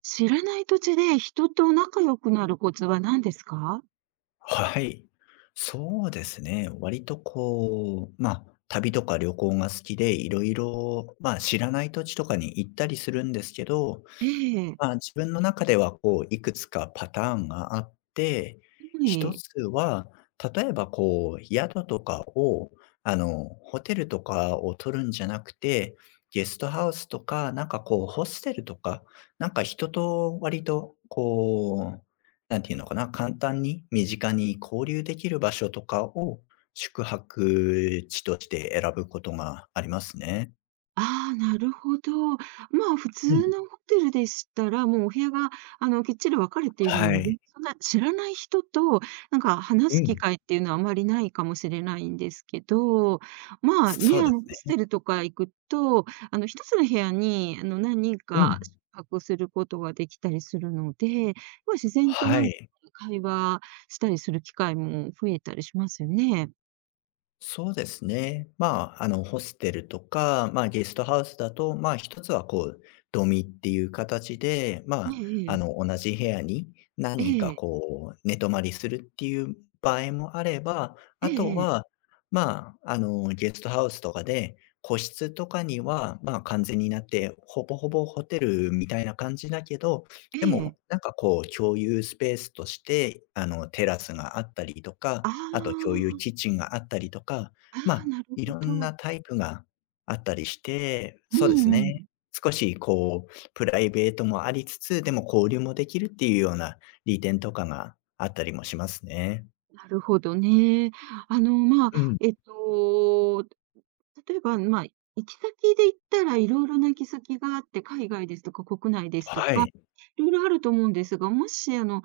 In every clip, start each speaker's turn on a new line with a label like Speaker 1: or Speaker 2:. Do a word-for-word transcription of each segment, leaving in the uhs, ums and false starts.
Speaker 1: 知らない土地で人と仲良くなるコツは何ですか？
Speaker 2: はい。そうですね。割とこう、まあ、旅とか旅行が好きで、いろいろ、まあ、知らない土地とかに行ったりするんですけど、
Speaker 1: ええ、
Speaker 2: まあ、自分の中ではこういくつかパターンがあって、
Speaker 1: は
Speaker 2: 一
Speaker 1: い。
Speaker 2: つは、例えばこう宿とかを、あの、ホテルとかを取るんじゃなくて、ゲストハウスとか、なんかこうホステルとか、なんか人と割とこう、なんていうのかな、簡単に身近に交流できる場所とかを宿泊地として選ぶことがありますね。
Speaker 1: ああ、なるほど。まあ、普
Speaker 2: う
Speaker 1: 通
Speaker 2: ん、
Speaker 1: のホテルでしたら、もうお部屋が、あの、きっちり分かれている
Speaker 2: は
Speaker 1: ので、
Speaker 2: い。
Speaker 1: そんな知らない人と、なんか
Speaker 2: う
Speaker 1: 話す機
Speaker 2: ん、
Speaker 1: 会っていうのはあまりないかもしれないんですけど、まあ
Speaker 2: そ
Speaker 1: ね、
Speaker 2: うで
Speaker 1: あ
Speaker 2: す
Speaker 1: の、ホス
Speaker 2: ね。
Speaker 1: テルとか行くと、あの、一つの部屋に、あの、何人
Speaker 2: う
Speaker 1: か
Speaker 2: ん。
Speaker 1: 宿泊することができたりするので、まあ、自然と
Speaker 2: は
Speaker 1: なんか
Speaker 2: い。
Speaker 1: 会話したりする機会も増えたりしますよね。
Speaker 2: そうですね。まあ、あの、ホステルとか、まあ、ゲストハウスだと、まあ、一つはこう、ドミっていう形で、ま
Speaker 1: ね
Speaker 2: あ、
Speaker 1: ええ
Speaker 2: あの、
Speaker 1: え。
Speaker 2: 同じ部屋に何
Speaker 1: え
Speaker 2: 人か
Speaker 1: えええ
Speaker 2: こう、寝泊まりするっていう場合もあれば、
Speaker 1: え
Speaker 2: あと
Speaker 1: え。
Speaker 2: は、まあ、あの、ゲストハウスとかで、個室とかには、まあ、完全になって、ほぼほぼホテルみたいな感じだけど、
Speaker 1: え
Speaker 2: でも、
Speaker 1: え。
Speaker 2: なんかこう、共有スペースとして、あの、テラスがあったりとか、
Speaker 1: あ
Speaker 2: あと共有
Speaker 1: あ。
Speaker 2: キッチンがあったりとか、
Speaker 1: あ
Speaker 2: ま
Speaker 1: あ、
Speaker 2: あ、
Speaker 1: なる
Speaker 2: い
Speaker 1: ほ
Speaker 2: ろんな
Speaker 1: ど。
Speaker 2: タイプがあったりして、
Speaker 1: う
Speaker 2: そうです
Speaker 1: んう
Speaker 2: ね。
Speaker 1: ん。
Speaker 2: 少しこう、プライベートもありつつ、でも交流もできるっていうような利点とかがあったりもしますね。
Speaker 1: なるほどね。あの、ま
Speaker 2: う
Speaker 1: あ、
Speaker 2: ん。
Speaker 1: えっと、例えば、まあ、行き先で言ったらいろいろな行き先があって、海外ですとか国内ですと
Speaker 2: は
Speaker 1: か、
Speaker 2: い。
Speaker 1: いろいろあると思うんですが、もし、あの、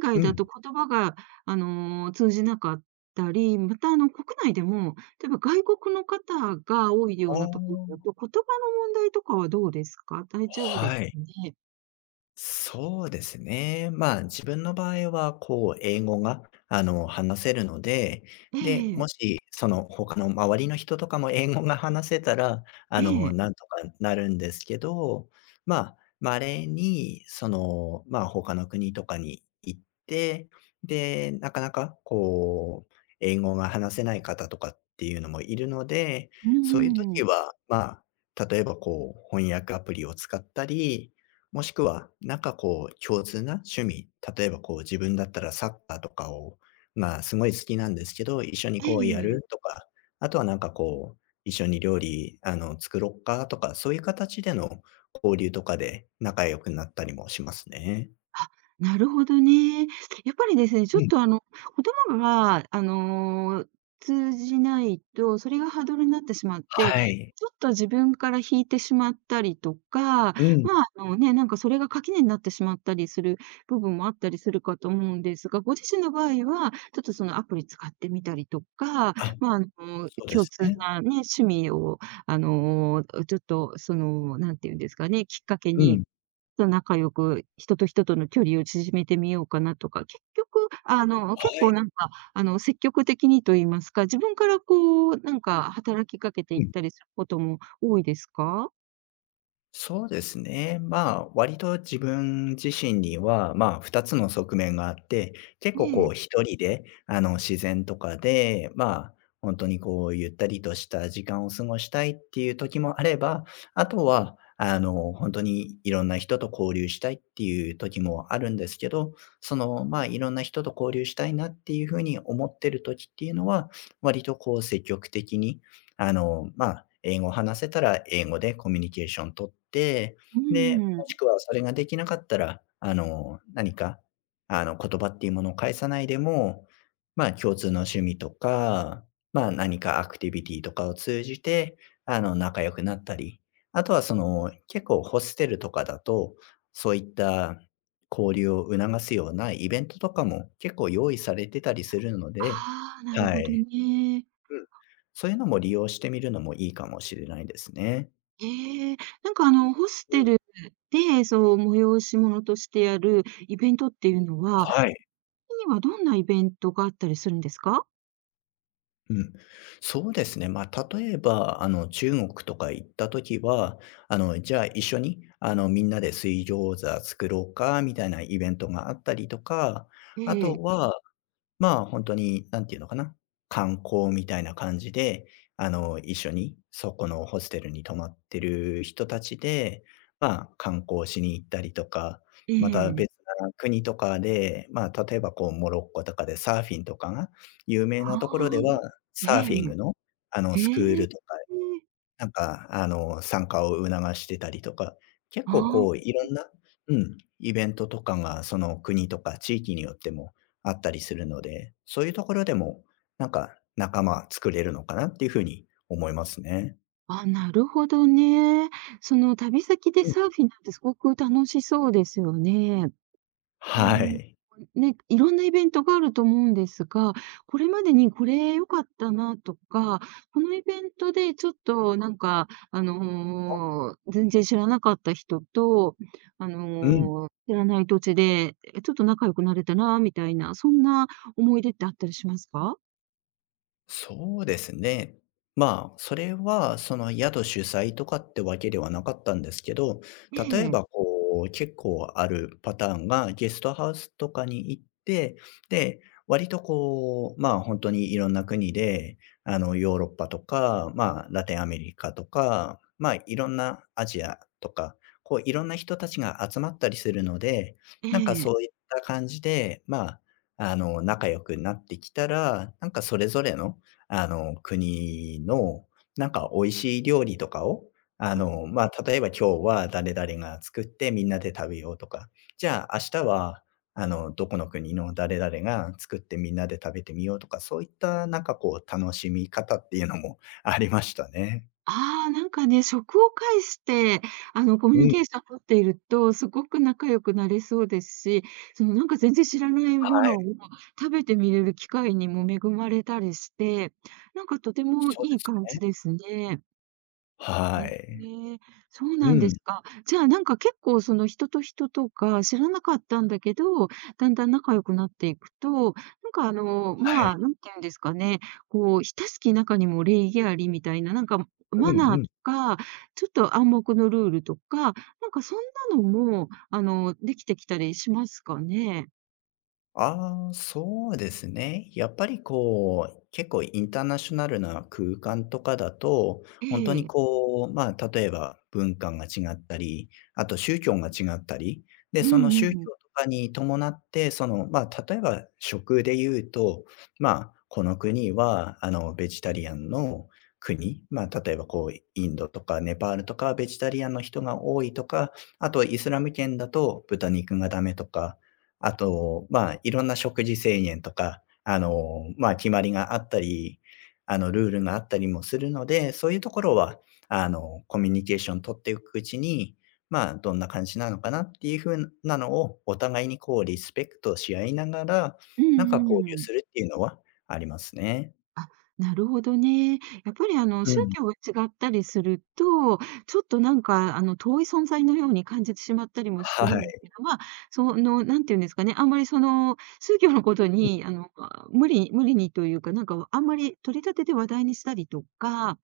Speaker 1: 海
Speaker 2: う
Speaker 1: 外だと
Speaker 2: ん。
Speaker 1: 言葉が、あの、通じなかったり、また、あの、国内でも、例えば外国の方が多いよ
Speaker 2: あ
Speaker 1: うな
Speaker 2: あ、
Speaker 1: ところだと、言葉の問題とかはどうですか？大丈夫です
Speaker 2: は
Speaker 1: か
Speaker 2: い。
Speaker 1: ね？
Speaker 2: そうですね。まあ、自分の場合は、こう、英語が、あの、話せるので、
Speaker 1: え
Speaker 2: で、
Speaker 1: えええ。
Speaker 2: もし、その、他の周りの人とかも英語が話せたら、あの、なんとかなるんですけど、まあ、稀に、その、まあ、他の国とかに行って、で、なかなか、こう、英語が話せない方とかっていうのもいるので、
Speaker 1: うん
Speaker 2: そういう
Speaker 1: うんう
Speaker 2: 時
Speaker 1: ん。
Speaker 2: は、まあ、例えば、こう、翻訳アプリを使ったり、もしくは、なんかこう共通な趣味、例えばこう自分だったらサッカーとかを、まあ、すごい好きなんですけど、一緒に
Speaker 1: え
Speaker 2: こうや
Speaker 1: え。
Speaker 2: るとか、あとはなんかこう、一緒に料理、あの、作ろっかとか、そういう形での交流とかで仲良くなったりもしますね。
Speaker 1: なるほどね。やっぱりですね、ちょ
Speaker 2: う
Speaker 1: っ
Speaker 2: ん、
Speaker 1: とあの、言葉が、あの、通じないと、それがハードルになってしまって、
Speaker 2: はい。
Speaker 1: ちょっと自分から引いてしまったりとか、まあ、
Speaker 2: うん。
Speaker 1: あのね、なんかそれが垣根になってしまったりする部分もあったりするかと思うんですが、ご自身の場合は、ちょっとそのアプリ使ってみたりとか、
Speaker 2: あ、
Speaker 1: まあ、あの、
Speaker 2: そうで
Speaker 1: 共
Speaker 2: す
Speaker 1: 通
Speaker 2: ね。
Speaker 1: なね、趣味を、あの、ちょっとその、なんていうんですかね、きっかけ
Speaker 2: う
Speaker 1: に
Speaker 2: ん。
Speaker 1: と仲良く、人と人との距離を縮めてみようかなとか、結局、あの、
Speaker 2: は
Speaker 1: 結構
Speaker 2: い。
Speaker 1: なんか、あの、積極的にと言いますか、自分からこう、なんか働きかけてい
Speaker 2: う
Speaker 1: っ
Speaker 2: ん。
Speaker 1: たりすることも多いですか？
Speaker 2: そうですね。まあ、割と自分自身には、まあ、ふたつの側面があって、結
Speaker 1: え
Speaker 2: 構こう
Speaker 1: え、
Speaker 2: 一人で、あの、自然とかで、まあ、本当にこうゆったりとした時間を過ごしたいっていう時もあれば、あとは、あの、本当にいろんな人と交流したいっていう時もあるんですけど、その、まあ、いろんな人と交流したいなっていうふうに思ってる時っていうのは、割とこう積極的にあの、まあ、英語を話せたら英語でコミュニケーション取って、
Speaker 1: う
Speaker 2: で、も
Speaker 1: ん。
Speaker 2: しくはそれができなかったら、あの、何か、あの、言葉っていうものを返さないでも、まあ、共通の趣味とか、まあ、何かアクティビティとかを通じて、あの、仲良くなったり、あとはその、結構ホステルとかだと、そういった交流を促すようなイベントとかも結構用意されてたりするので。
Speaker 1: ああ、なる
Speaker 2: は
Speaker 1: ほど
Speaker 2: い。
Speaker 1: ね。
Speaker 2: うん。そういうのも利用してみるのもいいかもしれないですね。
Speaker 1: ええ、なんかあの、ホス
Speaker 2: うん。
Speaker 1: テルで、そう、催し物としてやるイベントっていうのは、
Speaker 2: はい。
Speaker 1: にはどんなイベントがあったりするんですか？
Speaker 2: うん。そうですね。まあ、例えば、あの、中国とか行ったときは、あの、じゃあ一緒に、あの、みんなで水餃子作ろうかみたいなイベントがあったりとか、
Speaker 1: え
Speaker 2: あ
Speaker 1: え、
Speaker 2: とはまあ、本当に、何ていうのかな、観光みたいな感じで、あの、一緒にそこのホステルに泊まってる人たちで、まあ、観光しに行ったりとか、
Speaker 1: え
Speaker 2: また
Speaker 1: え。
Speaker 2: 別な国とかで、まあ、例えばこうモロッコとかでサーフィンとかが有
Speaker 1: あ
Speaker 2: 名なところでは、
Speaker 1: あ。え
Speaker 2: サーフィン
Speaker 1: え
Speaker 2: グの、あの、
Speaker 1: ええああえ
Speaker 2: スクー
Speaker 1: えええ。
Speaker 2: ルとかなんか、あの、参加を促してたりとか、結構こう
Speaker 1: あ
Speaker 2: いろんな、うん、イベントとかがその国とか地域によってもあったりするので、そういうところでも、なんか仲間作れるのかなっていうふうに思いますね。
Speaker 1: あ、あ、なるほどね。その旅先で
Speaker 2: うん。
Speaker 1: サーフィンなんてすごく楽しそうですよね。あ
Speaker 2: は
Speaker 1: の、
Speaker 2: い。
Speaker 1: ね、いろんなイベントがあると思うんですが、これまでにこれ良かったなとか、このイベントでちょっとなんか、あの、全然知らなかった人と、あ
Speaker 2: うん。
Speaker 1: の、知らない土地で、え、ちょっと仲良くなれたなみたいな、そんな思い出ってあったりしますか？
Speaker 2: そうですね。まあ、それはその宿主催とかってわけではなかったんですけど、
Speaker 1: え
Speaker 2: 例え
Speaker 1: え、
Speaker 2: ばこう、結構あるパターンがゲストハウスとかに行って、で、割とこう、まあ、本当にいろんな国で、あの、ヨーロッパとか、まあ、ラテンアメリカとか、まあ、いろんなアジアとか、こういろんな人たちが集まったりするので、
Speaker 1: え
Speaker 2: なんか
Speaker 1: え。
Speaker 2: そういった感じで、まあ、あの、仲良くなってきたら、なんかそれぞれのあの、国のなんか美味しい料理とかを、あの、ま、あ例えば今日は誰々が作ってみんなで食べようとか、じゃあ明日は、あの、どこの国の誰々が作ってみんなで食べてみようとか、そういったなんかこう楽しみ方っていうのも ありましたね。
Speaker 1: ああ、なんかね、食を介して、あの、コミュ
Speaker 2: う
Speaker 1: ニ
Speaker 2: ん、
Speaker 1: ケーション取っていると、すごく仲良くなれそうですし、その、なんか全然知らないも
Speaker 2: はい、
Speaker 1: のを食べてみれる機会にも恵まれたりして、なんかとても
Speaker 2: そう
Speaker 1: い
Speaker 2: で
Speaker 1: い
Speaker 2: す
Speaker 1: 感じで
Speaker 2: ね。
Speaker 1: すね。え
Speaker 2: は
Speaker 1: え、
Speaker 2: い。
Speaker 1: ねそう
Speaker 2: う
Speaker 1: なんで
Speaker 2: ん、
Speaker 1: すか。じゃあ、なんか結構その人と人とか知らなかったんだけど、だんだん仲良くなっていくと、なんかあの、
Speaker 2: は
Speaker 1: ま
Speaker 2: い。
Speaker 1: あ、なんて言うんですかね、こう、親しき中にも礼儀ありみたいな、なんか
Speaker 2: うんう
Speaker 1: マナー
Speaker 2: ん。
Speaker 1: とか、ちょっと暗黙のルールとか、なんかそんなのも、あの、できてきたりしますかね？
Speaker 2: ああ、そうですね。やっぱりこう、結構インターナショナルな空間とかだと、
Speaker 1: え
Speaker 2: 本当に
Speaker 1: え。
Speaker 2: こう、まあ、例えば文化が違ったり、あと宗教が違ったり、で、
Speaker 1: う
Speaker 2: その
Speaker 1: ん
Speaker 2: 宗教
Speaker 1: うん。
Speaker 2: とかに伴って、その、まあ、例えば食で言うと、まあ、この国は、あの、ベジタリアンの国、まあ、例えばこう、インドとかネパールとかベジタリアンの人が多いとか、あとイスラム圏だと豚肉がダメとか、あと、まあ、いろんな食事制限とか、あの、まあ、決まりがあったり、あの、ルールがあったりもするので、そういうところは、あの、コミュニケーション取っていくうちに、まあ、どんな感じなのかなっていうふうなのを、お互いにこうリスペクトし合いながら、
Speaker 1: うん
Speaker 2: なんか交
Speaker 1: うんう
Speaker 2: 流
Speaker 1: ん。
Speaker 2: するっていうのはありますね。
Speaker 1: あ、なるほどね。やっぱりあの、
Speaker 2: う
Speaker 1: 宗
Speaker 2: ん。
Speaker 1: 教が違ったりすると、ちょっとなんかあの、遠い存在のように感じてしまったりもす
Speaker 2: は
Speaker 1: るんで
Speaker 2: い。
Speaker 1: すけど、まあ、その、なんていうんですかね、あんまりその、宗教のことに、あの、まあ無理無理にというか、なんかあんまり取り立てて話題にしたりとか、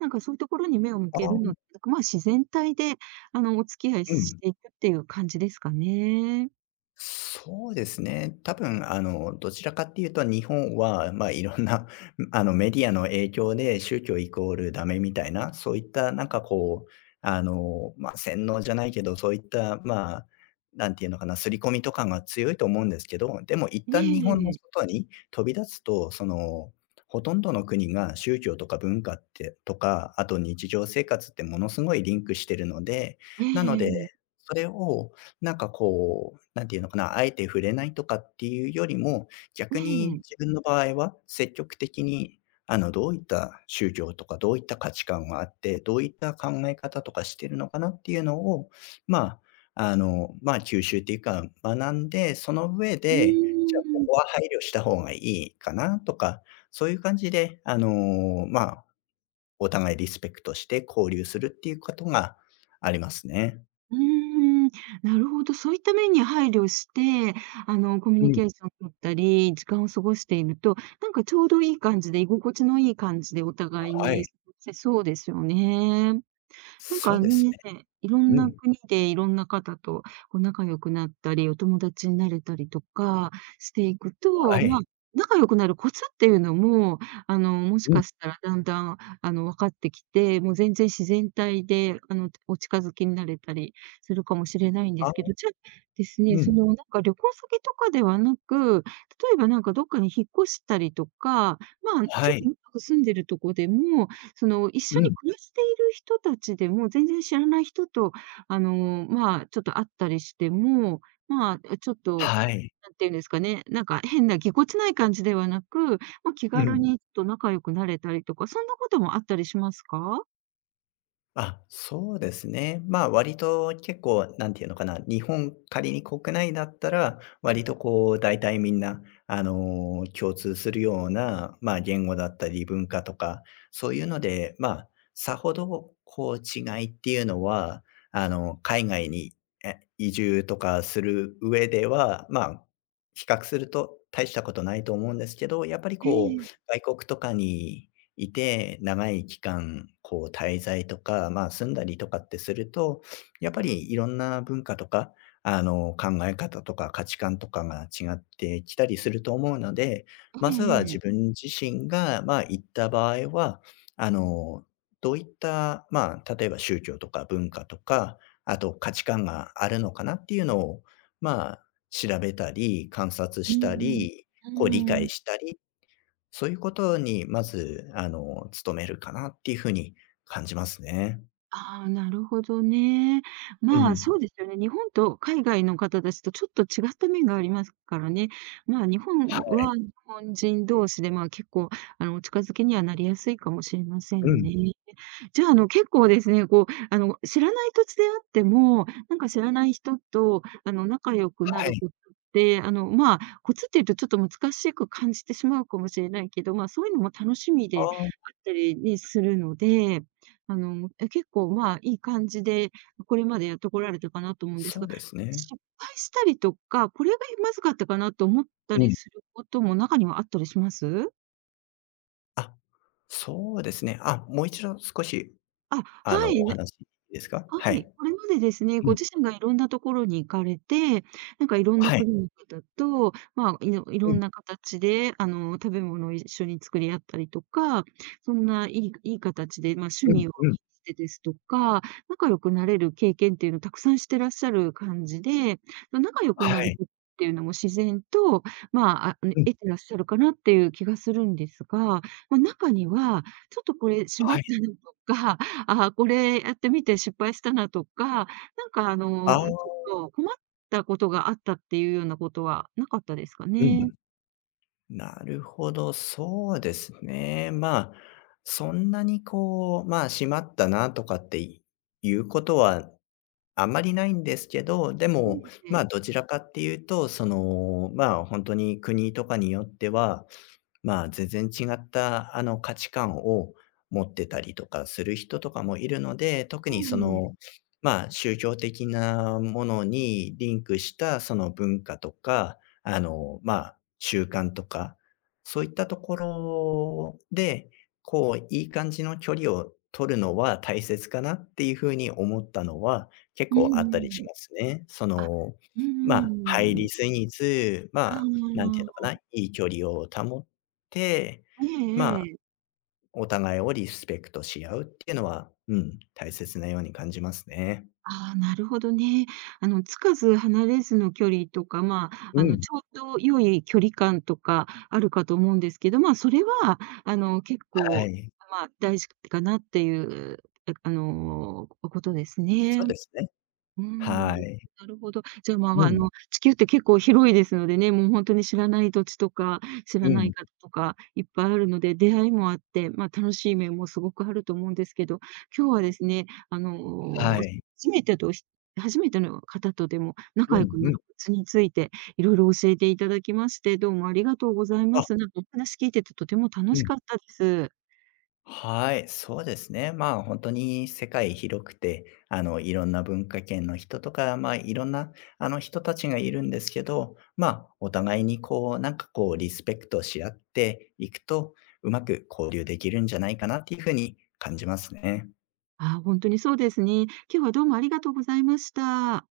Speaker 1: なんかそういうところに目を向けるの
Speaker 2: あ、
Speaker 1: でまあ、自然体であの、お付き合い
Speaker 2: う
Speaker 1: し
Speaker 2: ん。
Speaker 1: ていくっていう感じですかね。
Speaker 2: そうですね。多分、あの、どちらかっていうと、日本は、まあ、いろんな、あの、メディアの影響で、宗教イコールダメみたいな、そういった、なんかこう、あの、まあ、洗脳じゃないけど、そういった、まあ、なんていうのかな、刷り込みとかが強いと思うんですけど、でも、一
Speaker 1: え
Speaker 2: 旦日本の
Speaker 1: え、
Speaker 2: 外に飛び立つと、その、ほとんどの国が宗教とか文化ってとか、あと日常生活ってものすごいリンクしてるので、
Speaker 1: え
Speaker 2: なので、
Speaker 1: え、
Speaker 2: それをなんかこう、なんていうのかな、あえて触れないとかっていうよりも、
Speaker 1: え
Speaker 2: 逆に自
Speaker 1: え。
Speaker 2: 分の場合は積極的に、あの、どういった宗教とか、どういった価値観があって、どういった考え方とかしてるのかなっていうのを、まあ、あの、まあ、吸収っていうか、学んで、その上
Speaker 1: う
Speaker 2: で、じゃあ、こ
Speaker 1: ーん。
Speaker 2: こは配慮した方がいいかなとか、そういう感じで、あの、まあ、お互いリスペクトして交流するっていうことがありますね。
Speaker 1: うーん、なるほど。そういった面に配慮して、あの、コミュ
Speaker 2: う
Speaker 1: ニ
Speaker 2: ん、
Speaker 1: ケーション取ったり、時間を過ごしていると、なんかちょうどいい感じで、居心地のいい感じでお互い
Speaker 2: はい。
Speaker 1: に過ごせそうですよね。なん
Speaker 2: そ
Speaker 1: か
Speaker 2: うです
Speaker 1: ね、いろ
Speaker 2: ね。
Speaker 1: ん
Speaker 2: う
Speaker 1: な
Speaker 2: ん、
Speaker 1: 国でいろんな方とこう仲良くなったり、お友達になれたりとかしていく
Speaker 2: は
Speaker 1: と、まあ、
Speaker 2: い。
Speaker 1: 仲良くなるコツっていうのも、あの、もし
Speaker 2: うん、
Speaker 1: かしたらだんだん、あの、分かってきて、もう全然自然体で、あの、お近づきになれたりするかもしれないんで
Speaker 2: あ、
Speaker 1: すけど、じゃあですね、
Speaker 2: う
Speaker 1: そ
Speaker 2: ん、
Speaker 1: の、なんか旅行先とかではなく、例えばなんかどっかに引っ越したりとか、まあ、ち
Speaker 2: は
Speaker 1: ょっと
Speaker 2: い。
Speaker 1: 長く住んでるとこでも、その、一
Speaker 2: う
Speaker 1: 緒に
Speaker 2: ん、
Speaker 1: 暮らしている人たちでも、全然知らない人と、あの、まあ、ちょっと会ったりしても、まあ、ちょっと、
Speaker 2: はい。
Speaker 1: なんていうんですかね、なんか変なぎこちない感じではなく、まあ、気
Speaker 2: う
Speaker 1: 軽
Speaker 2: ん。
Speaker 1: にちょっと仲良くなれたりとか、そんなこともあったりしますか？
Speaker 2: あ、そうですね。まあ、割と結構、なんていうのかな、日本、仮に国内だったら、割とこう、大体みんな、あのー共通するような、まあ、言語だったり文化とか、そういうので、まあ、さほど、こう、違いっていうのは、あの、海外にえ移住とかする上では、まあ、比較すると大したことないと思うんですけど、やっぱり
Speaker 1: え
Speaker 2: こう、
Speaker 1: え。
Speaker 2: 外国とかにいて、長い期間、こう滞在とか、まあ、住んだりとかってすると、やっぱりいろんな文化とか、あの、考え方とか価値観とかが違ってきたりすると思うので、
Speaker 1: え
Speaker 2: まずは
Speaker 1: ええ
Speaker 2: 自
Speaker 1: え。
Speaker 2: 分自身が、まあ、行った場合は、あの、どういった、まあ、例えば宗教とか文化とか、あと価値観があるのかなっていうのを、まあ、調べたり、観察
Speaker 1: う
Speaker 2: した
Speaker 1: んう
Speaker 2: り、こう理解
Speaker 1: ん。
Speaker 2: したりそういうことにまず、あの、努めるかなっていうふうに感じますね。
Speaker 1: ああ、なるほどね。
Speaker 2: う
Speaker 1: まあ、
Speaker 2: ん。
Speaker 1: そうですよね。日本と海外の方たちとちょっと違った面がありますからね。まあ、日本
Speaker 2: はい。
Speaker 1: は日本人同士で、まあ、結構、あの、お近づきにはなりやすいかもしれませ
Speaker 2: う
Speaker 1: ん
Speaker 2: ん。
Speaker 1: ね。じゃあ、あの、結構ですね、こう、あの、知らない土地であっても、なんか知らない人と、あの、仲良くな
Speaker 2: は
Speaker 1: る
Speaker 2: い。
Speaker 1: ことって、あの、まあ、コツっていうとちょっと難しく感じてしまうかもしれないけど、まあ、そういうのも楽しみ
Speaker 2: あ
Speaker 1: であっ
Speaker 2: あ、
Speaker 1: たりにするので、あの、え、結構、まあ、いい感じで、これまでやってこられたかなと思うんです
Speaker 2: そう
Speaker 1: が、
Speaker 2: ですね。
Speaker 1: 失敗したりとか、これがまずかったかなと思った
Speaker 2: う
Speaker 1: り
Speaker 2: ん。
Speaker 1: することも中にはあったりします？
Speaker 2: あ、そうですね。あ、もう一度少し、
Speaker 1: あ、
Speaker 2: あ
Speaker 1: は
Speaker 2: の、お
Speaker 1: い。
Speaker 2: 話いいですか？
Speaker 1: は
Speaker 2: は
Speaker 1: い、
Speaker 2: い。
Speaker 1: これまでですね、
Speaker 2: う
Speaker 1: ご
Speaker 2: ん。
Speaker 1: 自身がいろんなところに行かれて、なんかいろんな
Speaker 2: はい。
Speaker 1: 国の方と、まあ、いろいろ
Speaker 2: う
Speaker 1: ん
Speaker 2: ん。
Speaker 1: な形で、あの、食べ物を一緒に作り合ったりとか、そんないいいい形で、まあ、趣
Speaker 2: うん
Speaker 1: 味を
Speaker 2: う
Speaker 1: 活
Speaker 2: ん。
Speaker 1: かてですとか、仲良くなれる経験っていうのをたくさんしてらっしゃる感じで、ま仲良く
Speaker 2: は
Speaker 1: なるこ
Speaker 2: い。
Speaker 1: とっていうのも自然と、まあ、あ、ね
Speaker 2: うん。
Speaker 1: 得てらっしゃるかなっていう気がするんですが、まあ、中には、ちょっとこれしま
Speaker 2: は
Speaker 1: った
Speaker 2: い。
Speaker 1: なとか、ああ、これやってみて失敗したなとか、なんかあ
Speaker 2: ああ、
Speaker 1: の、ちょっと困ったことがあったっていうようなことはなかったですか
Speaker 2: うん。
Speaker 1: ね？
Speaker 2: なるほど、そうですね。まあ、そんなにこう、まあ、閉まったなとかっていうことはあんまりないんですけど、で
Speaker 1: え
Speaker 2: も、
Speaker 1: え、え
Speaker 2: ま
Speaker 1: え。
Speaker 2: あ、どちらかっていうと、その、まあ、本当に国とかによっては、まあ、全然違った、あの、価値観を持ってたりとかする人とかもいるので、特
Speaker 1: う
Speaker 2: にそ
Speaker 1: ん
Speaker 2: の、まあ、宗教的なものにリンクしたその文化とか、あの、まあ、習慣とか、そういったところで、こう、いい感じの距離を取るのは大切かなっていうふうに思ったのは、結
Speaker 1: う
Speaker 2: 構
Speaker 1: ん
Speaker 2: あったりし
Speaker 1: うん。
Speaker 2: ますね。そ
Speaker 1: あ、
Speaker 2: の、
Speaker 1: うん
Speaker 2: ま
Speaker 1: う
Speaker 2: あ、
Speaker 1: んう
Speaker 2: 入
Speaker 1: ん。
Speaker 2: りすぎず、
Speaker 1: あ
Speaker 2: まあ、なんていうのかな、
Speaker 1: あ、
Speaker 2: いい距離を保て、
Speaker 1: え
Speaker 2: ま
Speaker 1: え
Speaker 2: あ、
Speaker 1: ええ。
Speaker 2: お互いをリスペクトし合うっていうのは、うん、大切なように感じますね。
Speaker 1: ああ、なるほどね。あの、つかず離れずの距離とか、まあ、
Speaker 2: う
Speaker 1: あの、
Speaker 2: ん、
Speaker 1: ちょうど良い距離感とかあるかと思うんですけど、まあ、それはあの、結
Speaker 2: は
Speaker 1: 構、
Speaker 2: い。
Speaker 1: まあ、大事かなっていう、あの、ことです
Speaker 2: そう
Speaker 1: ね。
Speaker 2: ですね。
Speaker 1: うーん、
Speaker 2: は い。
Speaker 1: なるほど。じゃあ、ま
Speaker 2: う
Speaker 1: あ、あ
Speaker 2: ん、
Speaker 1: の、地球って結構広いですのでね、もう本当に知らない土地とか、知
Speaker 2: う
Speaker 1: らない
Speaker 2: ん、
Speaker 1: 方とかいっぱいあるので、出会いもあって、まあ、楽しい面もすごくあると思うんですけど、今日はですね、あの、
Speaker 2: はい。
Speaker 1: 初めてとし初めての方とでも
Speaker 2: う
Speaker 1: 仲良
Speaker 2: ん、
Speaker 1: く
Speaker 2: う
Speaker 1: な
Speaker 2: ん。
Speaker 1: るコツについていろいろ教えていただきまして、どうもありがとうございま
Speaker 2: あ、
Speaker 1: す。なんかお話聞いててとても楽
Speaker 2: う
Speaker 1: し
Speaker 2: ん。
Speaker 1: かったです。
Speaker 2: はい、そうですね。まあ、本当に世界広くて、あの、いろんな文化圏の人とか、まあ、いろんな、あの、人たちがいるんですけど、まあ、お互いにこう、なんかこう、リスペクトし合っていくと、うまく交流できるんじゃないかなっていうふうに感じますね。
Speaker 1: ああ、本当にそうですね。今日はどうもありがとうございました。